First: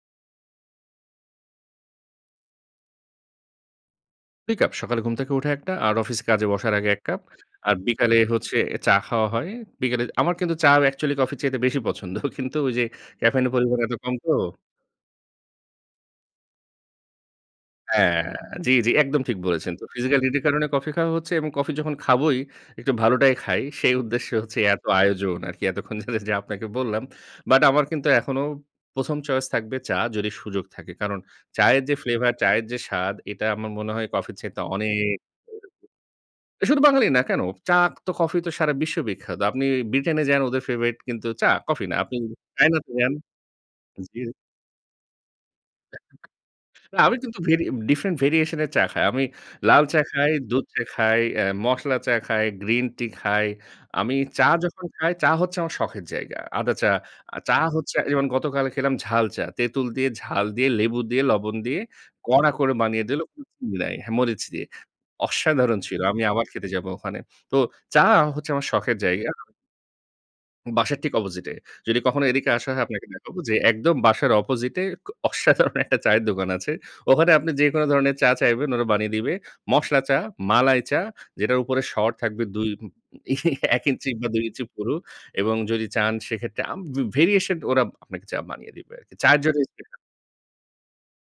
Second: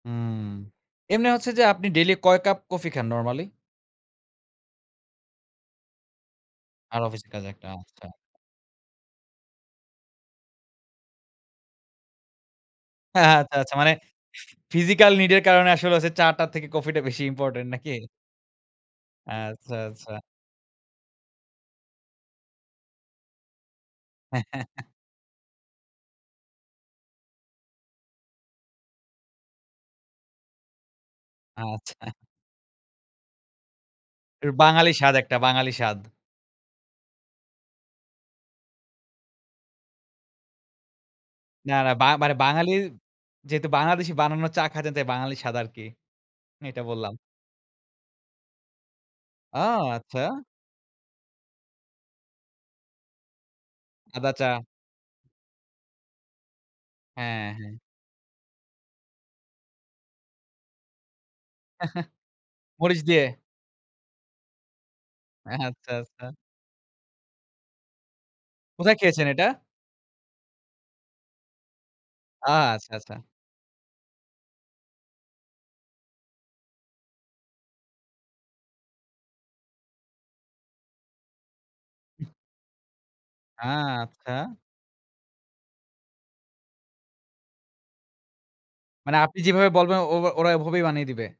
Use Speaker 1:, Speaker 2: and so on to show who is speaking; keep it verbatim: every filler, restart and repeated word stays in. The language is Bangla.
Speaker 1: উম এমনি হচ্ছে যে, আপনি daily কয় কাপ coffee খান normally?
Speaker 2: দুই কাপ। সকালে ঘুম থেকে উঠে একটা আর অফিসে কাজে বসার আগে এক
Speaker 1: আর
Speaker 2: কাপ।
Speaker 1: অফিসের কাজে একটা
Speaker 2: আর
Speaker 1: আচ্ছা।
Speaker 2: বিকালে হচ্ছে চা খাওয়া হয়। বিকেলে আমার কিন্তু চা ও actually কফির চাইতে বেশি পছন্দ। কিন্তু ওই যে, caffeine এর
Speaker 1: আচ্ছা, আচ্ছা।
Speaker 2: পরিমাণ
Speaker 1: মানে
Speaker 2: এত কম তো
Speaker 1: ফি physical need এর কারণে আসলে হচ্ছে চা টার থেকে কফিটা বেশি important নাকি?ট
Speaker 2: হ্যাঁ, জি, জি। একদম ঠিক বলেছেন।
Speaker 1: আচ্ছা,
Speaker 2: তো
Speaker 1: আচ্ছা।
Speaker 2: physical need এর কারণে কফি খাওয়া হচ্ছে এবং কফি যখন খাবোই একটু ভালোটাই খাই। সেই উদ্দেশ্যে হচ্ছে এত আয়োজন আরকি। এতক্ষণ ধরে যে, আপনাকে বললাম। But আমার কিন্তু এখনো প্রথম choice থাকবে চা, যদি সুযোগ থাকে। কারণ চায়ের যে,
Speaker 1: আচ্ছা।
Speaker 2: flavor, চায়ের যে স্বাদ এটা আমার মনে হয় কফির
Speaker 1: র
Speaker 2: চাইতে
Speaker 1: বাঙালি স্বাদ
Speaker 2: অনেক
Speaker 1: একটা, বাঙালি স্বাদ।
Speaker 2: [unintelligible] শুধু বাঙালি না কেন? চা তো কফি তো সারা বিশ্ব বিখ্যাত। আপনি ব্রিটেনে যান, ওদের favorite কিন্তু চা,
Speaker 1: না,
Speaker 2: কফি
Speaker 1: না
Speaker 2: না।
Speaker 1: বা
Speaker 2: আপনি
Speaker 1: মানে
Speaker 2: China
Speaker 1: বাঙালির
Speaker 2: তে যান
Speaker 1: যেহেতু বাংলাদেশি
Speaker 2: জি।
Speaker 1: বানানো চা খাচ্ছেন তাই বাঙালি স্বাদ আরকি।
Speaker 2: [unintelligible]
Speaker 1: এটা
Speaker 2: না
Speaker 1: বললাম।
Speaker 2: আমি কিন্তু ভেরি এ different variation এর চা খাই। আমি
Speaker 1: ও
Speaker 2: লাল চা খাই,
Speaker 1: আচ্ছা।
Speaker 2: দুধ চা খাই, অ্যা মশলা চা খাই, গ্রিন টি খাই। আমি
Speaker 1: আদা চা।
Speaker 2: চা যখন খাই, চা হচ্ছে আমার শখের জায়গা। আদা চা, আ
Speaker 1: হ্যাঁ,
Speaker 2: চা
Speaker 1: হ্যাঁ।
Speaker 2: হচ্ছে এই যেমন গতকাল খেলাম ঝাল চা। তেঁতুল দিয়ে, ঝাল দিয়ে, লেবু দিয়ে, লবণ দিয়ে কড়া করে
Speaker 1: মরিচ
Speaker 2: বানিয়ে দিল
Speaker 1: দিয়ে।
Speaker 2: [unintelligible] মিলায়ে। হ্যাঁ, মরিচ দিয়ে। অসাধারণ
Speaker 1: আচ্ছা,
Speaker 2: ছিল। আমি
Speaker 1: আচ্ছা।
Speaker 2: আবার খেতে যাব ওখানে। তো চা হচ্ছে আমার
Speaker 1: কোথায়
Speaker 2: শখের
Speaker 1: খেয়েছেন
Speaker 2: জায়গা।
Speaker 1: এটা?
Speaker 2: বাসার ঠিক opposite এ। যদি কখনো এদিকে
Speaker 1: আ
Speaker 2: আসা হয়
Speaker 1: আচ্ছা,
Speaker 2: আপনাকে
Speaker 1: আচ্ছা।
Speaker 2: দেখাবো যে, একদম বাসার opposite এ ক অসাধারণ একটা চায়ের দোকান আছে। ওখানে আপনি যেকোন ধরনের চা চাইবেন, ওরা বানিয়ে দিবে। মশলা চা, মালাই চা যেটার উপরে স্বর থাকবে দুই
Speaker 1: আ
Speaker 2: এক ইঞ্চি বা দুই
Speaker 1: আচ্ছা।
Speaker 2: ইঞ্চি পুরু। এবং যদি চান সেক্ষেত্রে আম বে variation টা ওরা আপনাকে চা বানিয়ে দিবে আরকি।
Speaker 1: মানে আপনি
Speaker 2: চায়ের জন্য
Speaker 1: যেভাবে
Speaker 2: special।
Speaker 1: বলবেন ওব ওরা এভাবেই বানিয়ে দিবে।